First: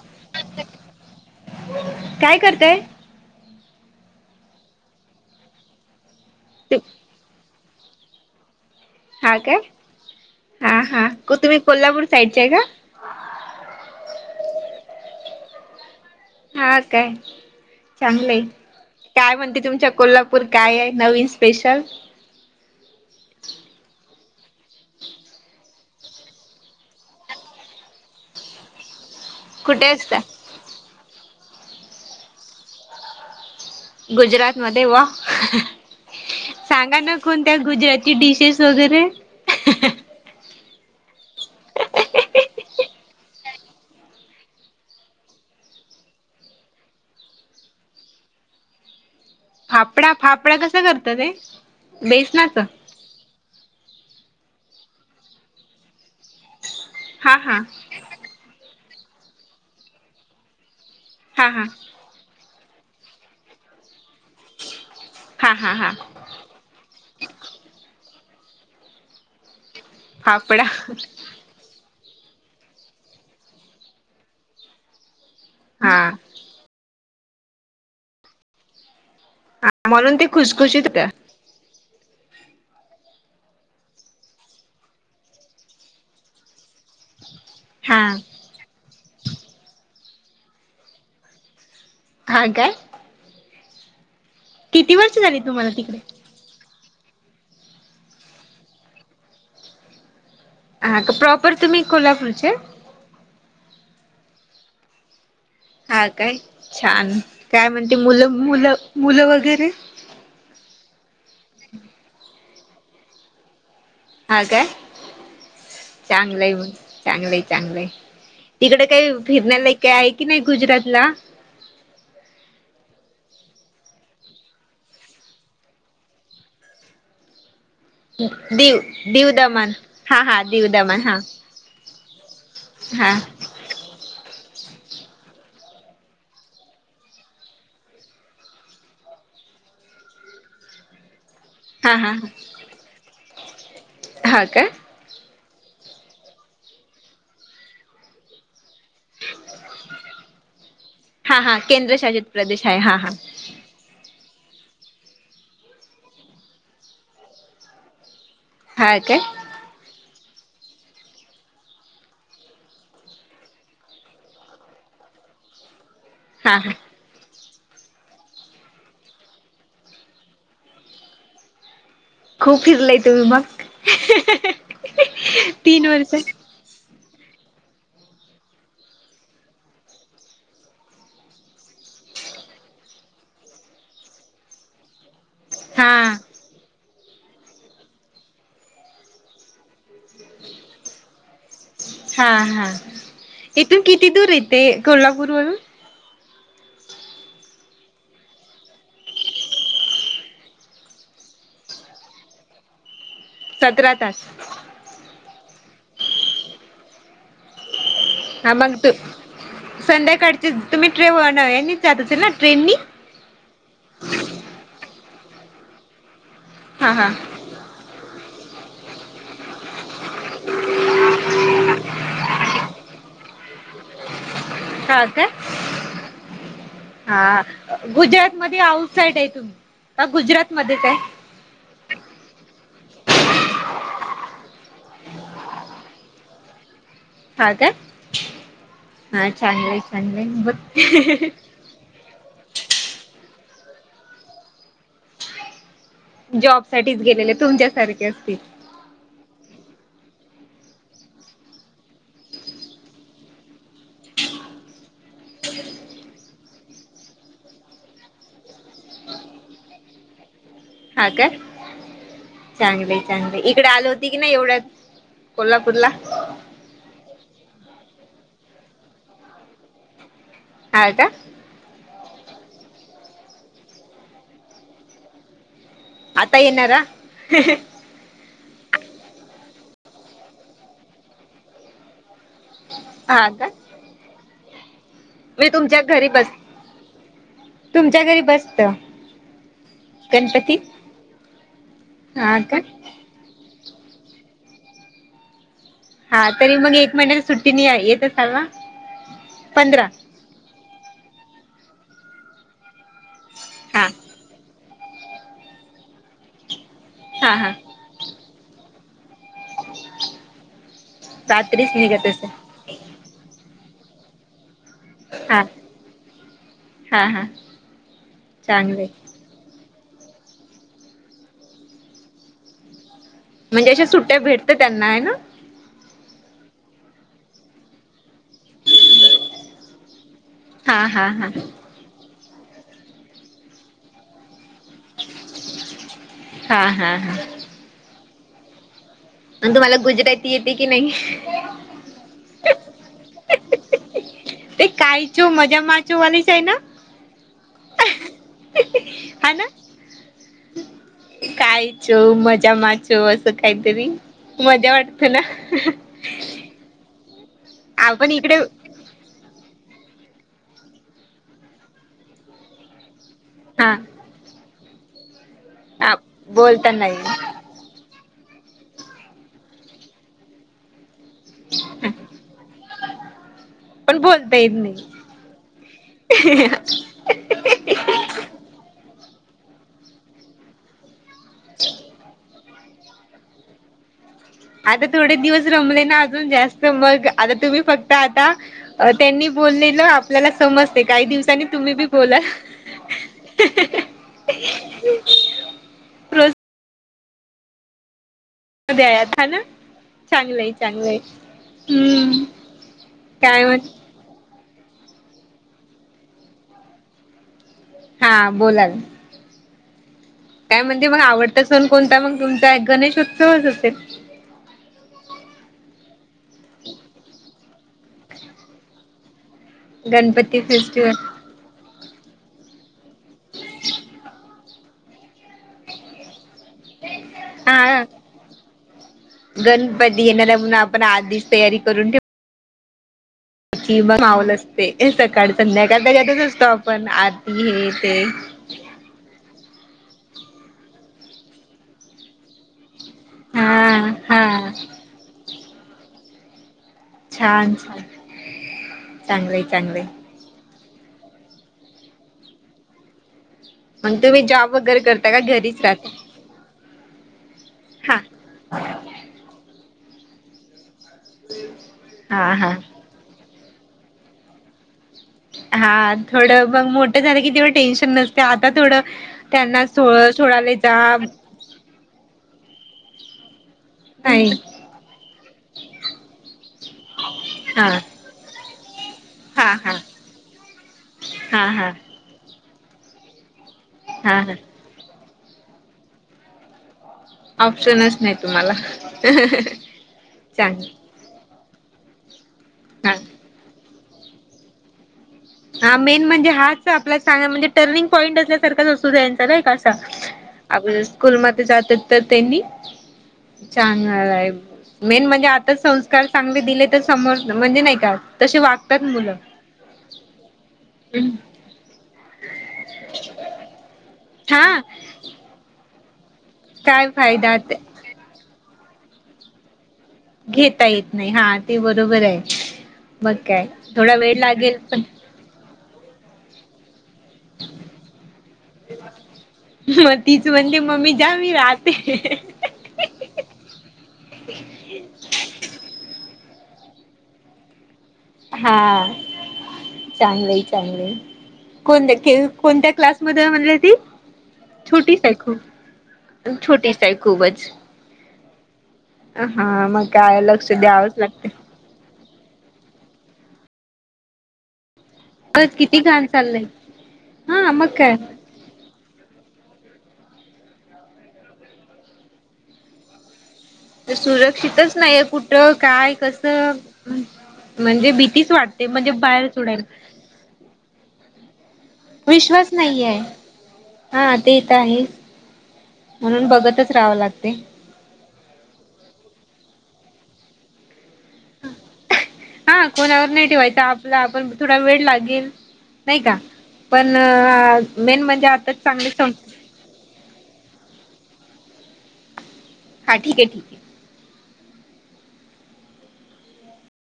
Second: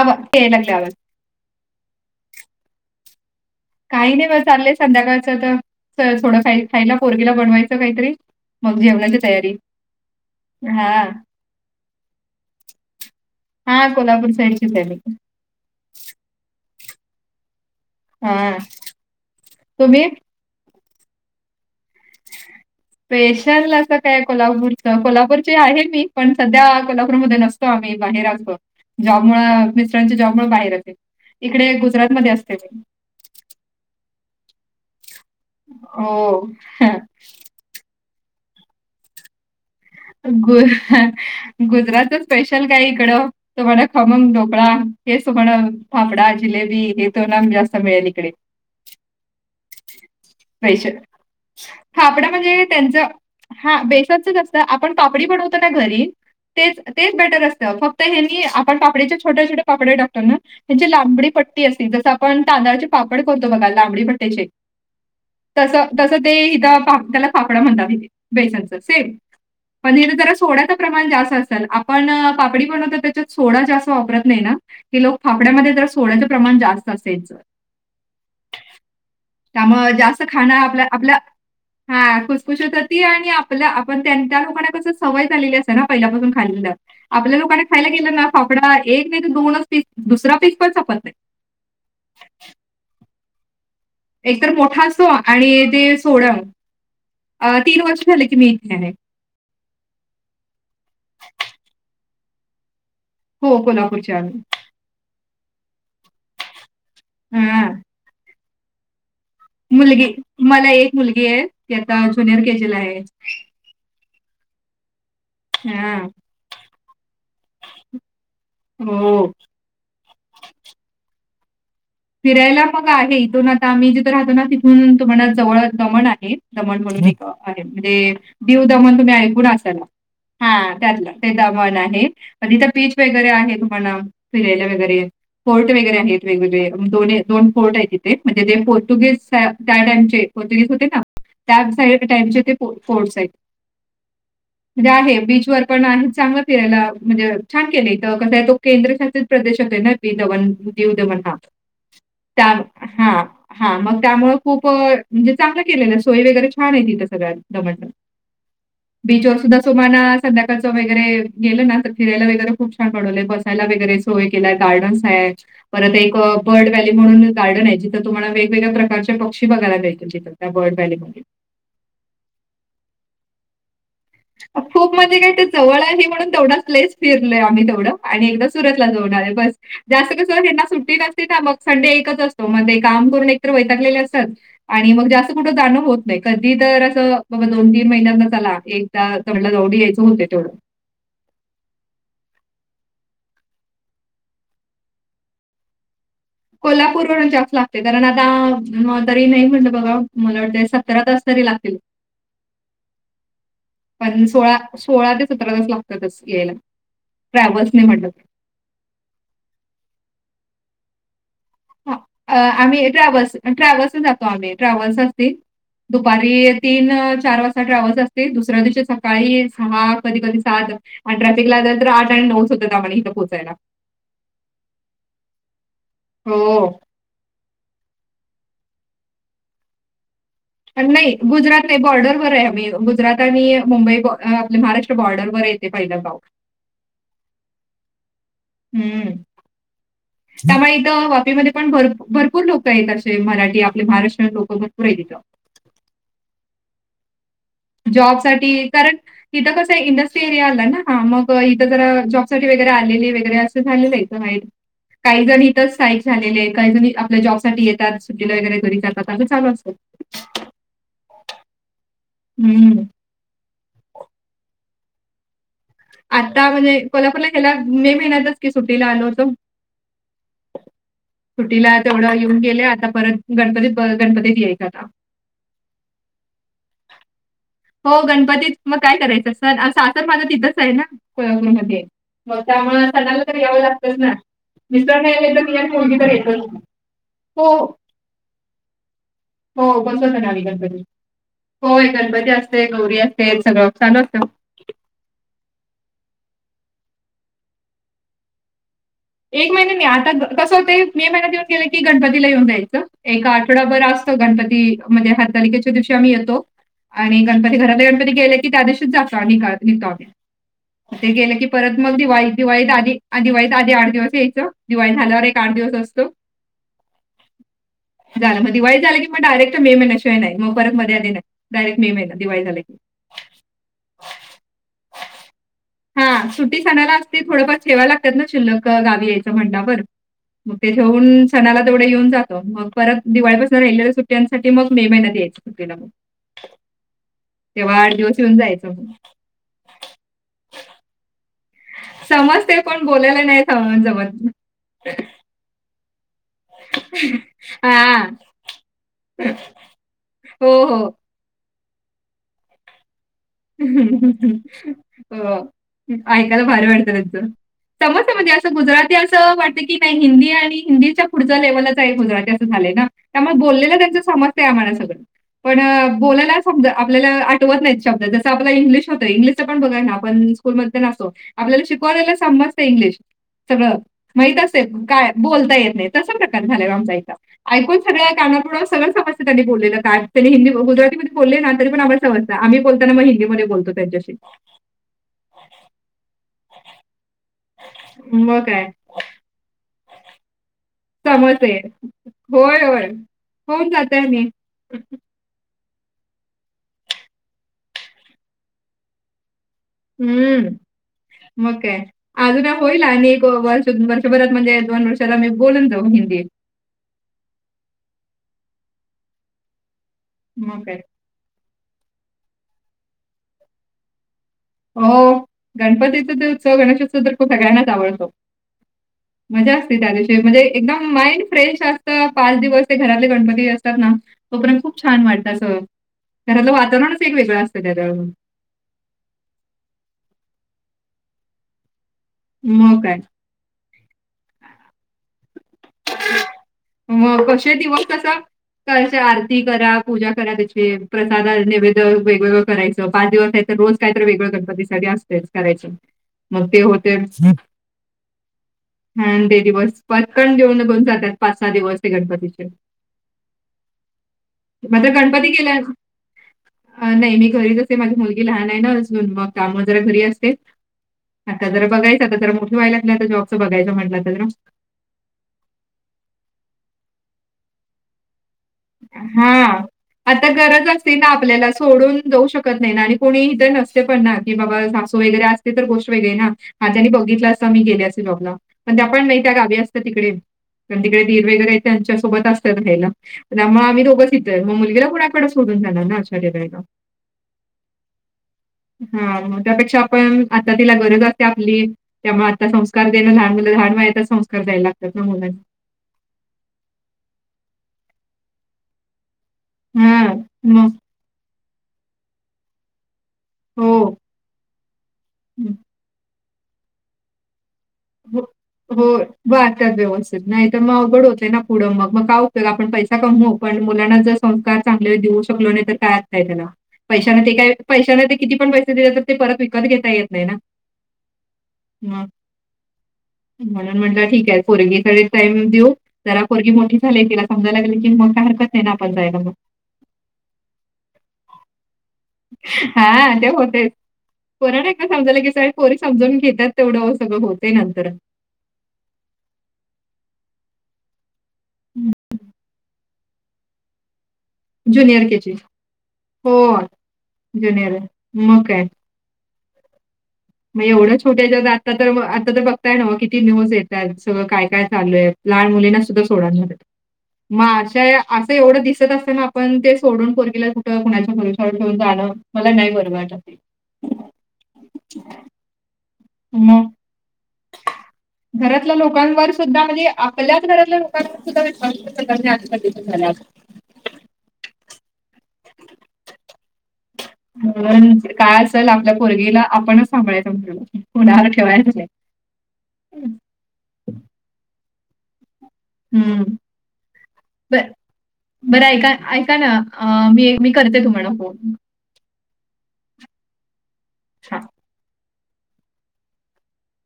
आवा यायला लागलाय आवाज. काय करताय? काही नाही ब चाललंय संध्याकाळचं तर थोडं खाय खायला पोरगीला बनवायचं काहीतरी. मग जेवणाच हा काय हा हा तुम्ही कोल्हापूर साईडच्या आहे का? हा कोल्हापूर साईडचेच आहे. हा काय चांगलंय हां, काय म्हणते तुमच्या तुम्ही? कोल्हापूर पूर काय आहे नवीन स्पेशल? ह [inaudible] स्पेशल असं काय कोल्हापूर कोल्हापूरचे आहे मी पण सध्या कोल्हापूरमध्ये नसतो. आम्ही बाहेर आसतो. जॉब मुळ कुठे मिस्टरांचा असता जॉब मुळ बाहेर येते इकडे गुजरात मध्ये असते मी. गुजरात मध्ये वा हो. सांगा ना कोणत्या गुजराती डिशेस वगैरे. गु गुजरातच स्पेशल काय इकडं. तो म्हड, खमंग ढोकळा, हे तो म्हण फाफडा, जिलेबी, हे तो ना जास्त मिळेल इकडे. फाफडा फाफडा कसा स्पेशल करतात ते फापड बेसनाच म्हणजे त्यांचं हा बेसनचच असतं आपण पापडी बनवतो ना घरी तेच तेच हा बेटर हा असतं फक्त तर हे आपण पापडीच्या छोट्या छोटे पापड टाकतो ना त्यांची लांबडी हा पट्टी हा असे जसं आपण तांदळाचे पापड करतो बघा लांबडी भट्ट्याचे हा हा तस हा तस.. ते इथ त्याला फाफडा म्हणतात बेसनच सेम पण इत जरा फाफडा सोड्याचं प्रमाण जास्त असत. आपण पापडी बनवतो ना त्याच्यात सोडा जास्त वापरत नाही ना हे लोकं फाफड्या मध्ये हा सोडायचे प्रमाण जास्त असते हयाच. त्यामुळे म्हणून जास्त ते खाणं आपल्या खुशखुशीत होत आपल्या हा खुशखुश होत होती. आणि आपल्या आपण त्यां त्या लोकांना कस सवय झालेली असत ना पहिल्यापासून खाल्लेल आपल्या लोक खायला हा गेलं ना फाफडा एक नाही तर दोनच पीस दुसरा पीस पण संपत नाही. हा काय! एकतर मोठा किती असो वर्ष झाली आणि तुम्हाला ते तिकडे सोडा, तीन वर्ष झाले की मी इथे आहे. हां का प्रॉपर तुम्ही कोल्हापूरचे? हो कोल्हापूरच्या आम्ही हा काय छान काय हां, म्हणते मुलं मुलं मुलं वगैरे मुलगी मला एक मुलगी आहे. ती आता ज्युनियर के जी ला आहे. हा काय! हा. च चांगलं चांगलंय तिकड काही हो. फिरण काय आहे की नाही गुजरात ला फिरायला मग आहे इथून आता आम्ही जिथं राहतो ना तिथून तुम्हाला जवळ दमण आहे दमण म्हणून एक गावं म्हणजे दीव दमन तुम्ही दीव ऐकून दमण असाल हा दीव दमण हा त्यातला दमण आहे तिथं बिच हा वगैरे आहे तुम्हाला फिरायला वगैरे फोर्ट वगरे आहेत वेगवेगळे दो दोन फोर्ट आहे तिथे म्हणजे जे पोर्तुगीज त्या टाइमचे पोर्तुगीज होते ना त्या हा साईड टॅनचे ते फोर्ट साइड ह का! म्हणजे आहे बीच वर पण आहे चांगलं फिरायला म्हणजे छान केलं कसय तो केंद्रशासित प्रदेश होते ना, दिव दमण, दिव दमण हा केंद्रशासित प्रदेश आहे हा हां हा मग त्यामुळे खूप म्हणजे चांगल केलेलं सोय वगैरे छान आहे तिथं सगळ्यात दमण हा काय बीच असो म्हणा. सध्याकाळचं वगैरे गेलं ना तर फिरायला वगैरे खूप छान कडवलेय बसायला वगैरे सोय केलाय गार्डन्स आहेत. परत एक हा बर्ड हा व्हॅली म्हणून गार्डन आहे जिथं तुम्हाला वेगवेगळ प्रकारच्या पक्षी बघायला मिळतील तिथं त्या बर्ड व्हॅलीमध्ये खूप फिरलंय तुम्ही मग खूप म्हणजे काय ते जवळ तीन आहे वर्ष म्हणून तेवढं च प्लेस फिरलो आम्ही तेवढं आणि एकदा सुरतला जाऊन आले बस. जास्त कसं ह्यांना सुट्टी नसती ना मग संडे एकच असतो मग काम करून एकतर वैतागलेले असत. आणि मग जास्त कुठं जाणं हा होत नाही कधी तर असं बाबा दोन तीन महिन्यांना चला एक त्या कंडला जावडी यायचं होते तेवढं. हा हा इथून किती दूर येते कोल्हापूर वरून कोल्हापूरवरून जास्त लागते कारण आता तरी नाही म्हणलं बघा मला वाटतं सतरा तास तरी लागतील. सतरा [unintelligible] पण तास सोळा सोळा ते सतरा तास लागतातच यायला ट्रॅव्हल्सनी म्हट हा मग तू संध्याकाळचे तुम्ही ट्रेन व ना हां. अ ट्रेननी? आम्ही ट्रॅव्हल्स आणि ट्रॅव्हल्सनी जातो आम्ही ट्रॅव्हल्स असती दुपारी तीन हा हा चार वाजता ट्रॅव्हल्स असती. ते दुसऱ्या दिवशी सकाळी सहा कधी कधी सात आणि ट्रॅफिक लागलं तर आठ आणि नऊच होतं त्या इथे पोहोचायला. हा काय! हो हा गुजरात मध्ये आउटसाईड आहे. तुम्ही गुजरात मध्येच आणि आहे? नाही गुजरात नाही बॉर्डरवरर आहे आम्ही गुजरात आणि मुंबई आपले महाराष्ट्र बॉर्डरवरर येते पहिलं ह काय हं. हा छांगलं आहे ांगलं आहे त्यामुळे इथं बघ वापीमध्ये पण भर भरपूर लोक आहेत असे मराठी आपले महाराष्ट्रीय लोकं भरपूर आहेत तिथं. जॉब साठीच गेलेले तुमच्या जॉब साठी कारण तिथं कसं इंडस्ट्री एरिया आला ना मग इथं जरा जॉबसाठी वगैरे आलेली वगैरे असे झालेलं आहे. काही जण इथच स्टाईक झालेले काही जणी आपल्या जॉब साठी येतात सुट्टीला वगैरे घरी जातात अस चालू असतो. [unintelligible] हा का हं. चांगलं चांगलं इकडे आल होत की नाही एवढ्यात कोल्हापूरला? आता म्हणजे कोल्हापूरला ह्याला मे महिन्यातच की सुट्टीला आलो होतो. हा का सुट्टीला तेवढं येऊन गेले आता परत गणपती गणपतीत येईल आता आता येणारार हो गणपतीत मग काय करायचं स सासर माझं तिथंच आहे ना मध्ये मग त्यामुळे हा सणाला हा तर का? यावं लागतंच ना मिसर नाही तर मी तुमच्या मुलगी घरी तर बस येत. तुमच्या घरी बसत हो बसवत ना् गणपती होय गणपती हा का? असते. गौरी असते सगळं चाल असतं हा तरी मग एक महिन्यात सुट्टीने येत असाल ना. एक महिन्या नाही पंधरा? आता कसं होते मे महिन्यात येऊन गेले की गणपतीला येऊन जायचं. एका आठवडाभर हा असतो गणपती मजे हरतालिकेच्या दिवशी आम्ही येतो. आणि हा हा गणपती घरातले गणपती गेले की त्या दिवशीच जातो अ काल लि ते गेलं की रात्रीच परत मग निघत असे दिवाळी दिवाळीत आधी दिवाळीत आधी दिवस येयच दिवाळी झाल्यावर एक हा आठ दिवस असतो हा हा झाला मग दिवाळी चांगले झाल मग डायरेक्ट मे महिन्याशिवाय नाही मग फरक मध्ये आधी नाही डायरेक्ट मे महिन दिवाळी झाला की म्हणजे अशा सुट्ट्या भेटतं त्यांना आहे ना. हा सुट्टी सनायला असते थोडंफार ठेवा लागतात ना शिल्लक गावी म्हंग ठे हा हा हा सणा तेवढ येऊन जात मग परत दिवाळीपासून राहि मग मे महिन्यात यायचे होते ना मग. हा हा हा तेव्हा आठ दिवसयेऊन जायचं. मण तुम्हाला गुजराती येते की नाही. समजते कोण बोललेले नाही जमत. ते कायचो मजा मारचो वाले हा हो हो खायचो मजा माचो असं काहीतरी मजा वाटत अ, ना ऐकायला भार वाटतं त्यांचं समज आपण स म्हणजे इकडे असं गुजरात ते असं वाटत की नाही हिंदी आणि हिंदीच्या पुढचा लेव्हलच एक गुजरात असं झालंय ना त्यामुळे हा बोललेला त्यांच समजतय आमला सगळं पण बोलायला समज बोलता आपल्याला नाही होत नाही शब्द जसं आपला इंग्लिश होतं इंग्लिश पण बघाय ना आपण स्कूलमध्ये आपल्याला शिकवलेलं समजत इंग्लिश. सगळं पण बोलता माहित येत असतय नाही काय बोलता येत नाही तस प्रकार झाले आमचा इथ. ऐकून सगळ्या कानापुड सगळ समजत त्यांनी बोललेलं त्यांनी हिंदी गुजरातीमध्ये बोलले ना तरी पण आ्हाला समजत आम्ही बोलताना मग हिंदीमध्ये बोलतो त्यांच्याशी आता थोडे दिवस रमले ना अजून जास्त मग आता तुम्ही फक्त आता मग काय त्यांनी बोललेलं आपल्याला समजते काही दिवसांनी समजते. तुम्ही बी बोला होय, होय. होऊन जातय मी प्रोत्साहन उद्याळत हा ना. चांगलंय हम्म, चांगलंय मग काय? हम्म अजून होईल आणि काय म्हण वर्ष दोन वर्षात परत म्हणजे दोन वर्षाला बोलल तो हिंदी. हा बोलाल. काय म्हणजे मग आवडता सण कोणता मग तुमचा? एक गणेशोत्सवच असेल. हो गणपतीचा ते उत्सव गणेशोत्सव तर तो सगळ्यांनाच आवडतो. मजा असते त्या दिवशी म्हणजे गणपती एकदम फेस्टिवल माइंड फ्रेंश असत. पाच दिवस ते घरातले गणपती असतात ना. तोपर्यंत खूप छान वाटतं. अस घरातलं वातावरणच एक वेगळं असतं हा त्याच्यामुळे. गणपती येणार म्हणून आपण आठ दिवस तयारी करून ठेवतो. मग काय? माऊल असते सकाळ संध्याकाळ त्यातच असतो आपण आरती हे ते क आरती करा, पूजा करा त्याची प्रसाद नैवेद्य वेगवेगळं करायचं. पाच दिवस आहे तर रोज हा काय तर वेगळ हा गणपतीसाठी असते करायचे. मग ते होते छान छान ते चांगलंय दिवस चांगलंय पण कन देऊन निघून जातात पाच सहा दिवस हे गणपतीचे मग तुम्ही जॉब वगैरे मात्र करता का? गणपती गेल्या घरीच राहता. नाही, मी घरीच असते. माझी हा मुलगी लहान आहे ना अजून मग काम जरा घरी असते. आता जर बघायच आता हा जरा हा मोठी वायला लागली. आता जॉबचं बघायच म्हटलं तर हा थोडं मग मोठं झालं की तेव्हा टेन्शन नसत. त्या आता थोडं हा त्यांना सो आता सोडायला गरज असते जा ना आपल्याला सोडून जाऊ शकत. शकत नाही आणि कोणी इथं नसत. पण ना नाही की बाबा सासू वगैरे असते तर गोष्ट वेगळी ना माझ्यानी बघितलं असता मी हा गेले असते जॉबला. पण त्या पण नाही त्या हा गावी हा असतात तिकडे कारण तिकडे दिर वगैरे हा हा त्यां त्यांच्या सोबत असतं राहायला. मग आम्ही दोघच हा हा इथे मग मुलगीला कुणाकडे सोडून जाणार ना ऑप्शनच नाही तुम्हाला [unintelligible] हा मग त्यापेक्षा आपण आता तिला चांगल गरज अस. ते आपली त्या आता संस्कार हा देणं लहान मुलं लहान वयातच संस्कार द्यायला लागतात ना. हा मेन म्हणजे हाच आपला सगळा म्हणजे टर्निंग पॉईंट असल्यासारखंच असतो ना यांचा हां, मग. अगोदर स्कूल मध्ये जातात तर त्यांनी हो. चांगल आहे. मेन म्हणजे हं. आता संस्कार चांगले दिले तर समोर म्हणजे नाही. का हो. तसे वागतात हो. मुलं. [unintelligible] नाही तर मग अवघड होत ना पुढं मग मग काय उपयोग आपण पैसा कमव पण मुलांना जर संस्कार हा चांगले देऊ शकलो नाही तर काय अर्थ आहे त्याला काय पैशाने ते फायदा काय ते किती पैसे दिले ते परत विकत घेता येत. नाही ना घेता येत नाही. हा ते बरोबर मग आहे. मग काय थोडा वेळ लागेल पण टाईम देऊ. जरा पोरगी मोठी झाली तिला समजायला लागले की मग काय हरकत नाही ना आपण जायला मग. मग तीच म्हणतेे मम्मी जा मी राहते. हा ते होतेय. पोरीला समजायला की पोरी समजून घेतात तेवढं सगळं होतेय नंतर हा चांगलं. चांगलं कोणत्या केवी? कोणत्या क्लास? [unintelligible] ज्युनियर के जी हो छोटीच आहे खूपच. जुनियर आहे मग आहे. हा मग कायला. मग एवढं छोट्या ज आता तर आता तर बघताय ना किती न्यूज येत आहेत सगळं काय काय चालू आहे. अ लहान मुलींना किती सुद्धा घाण चाललंय सोडायलात हा मग काय. अशा एवढं दिसत असताना आपण ते सोडून पोरगीला कुठं कुणाच्या भरवश्यावर ठेऊून जाणं मला नाही बरं वाटत. तर सुरक्षितच नाहीये कुठं? काय कस? मग [unintelligible] म्हणजे बी घरातल्या लोकांवर सुद्धा म्हणजे आप आपल्याच घरातल्या लोकांवर सुद्धा विश्वास ठेऊ नाही विश्वास नाहीये आजकाल.... [unintelligible] हा ते एक आहे... म्हणून बघतच राहावं लागतंय म्हणूनच काय असल आपल्या पोरगीला... आपणच सांभाळायचं म्हणटलं... कुणाला ठेवायचंय नाई हा कोणावर नाई ठेवायचं.. आपलं आपण... थोडा वेड लागेल नई का... हं. पण... मेन म्हणजे आताचे बरं ऐका चांगले सं ऐका ना अ... मी... मी करते तुम्हाला फोन हा... ठिक ए... ठीक ए अच्छा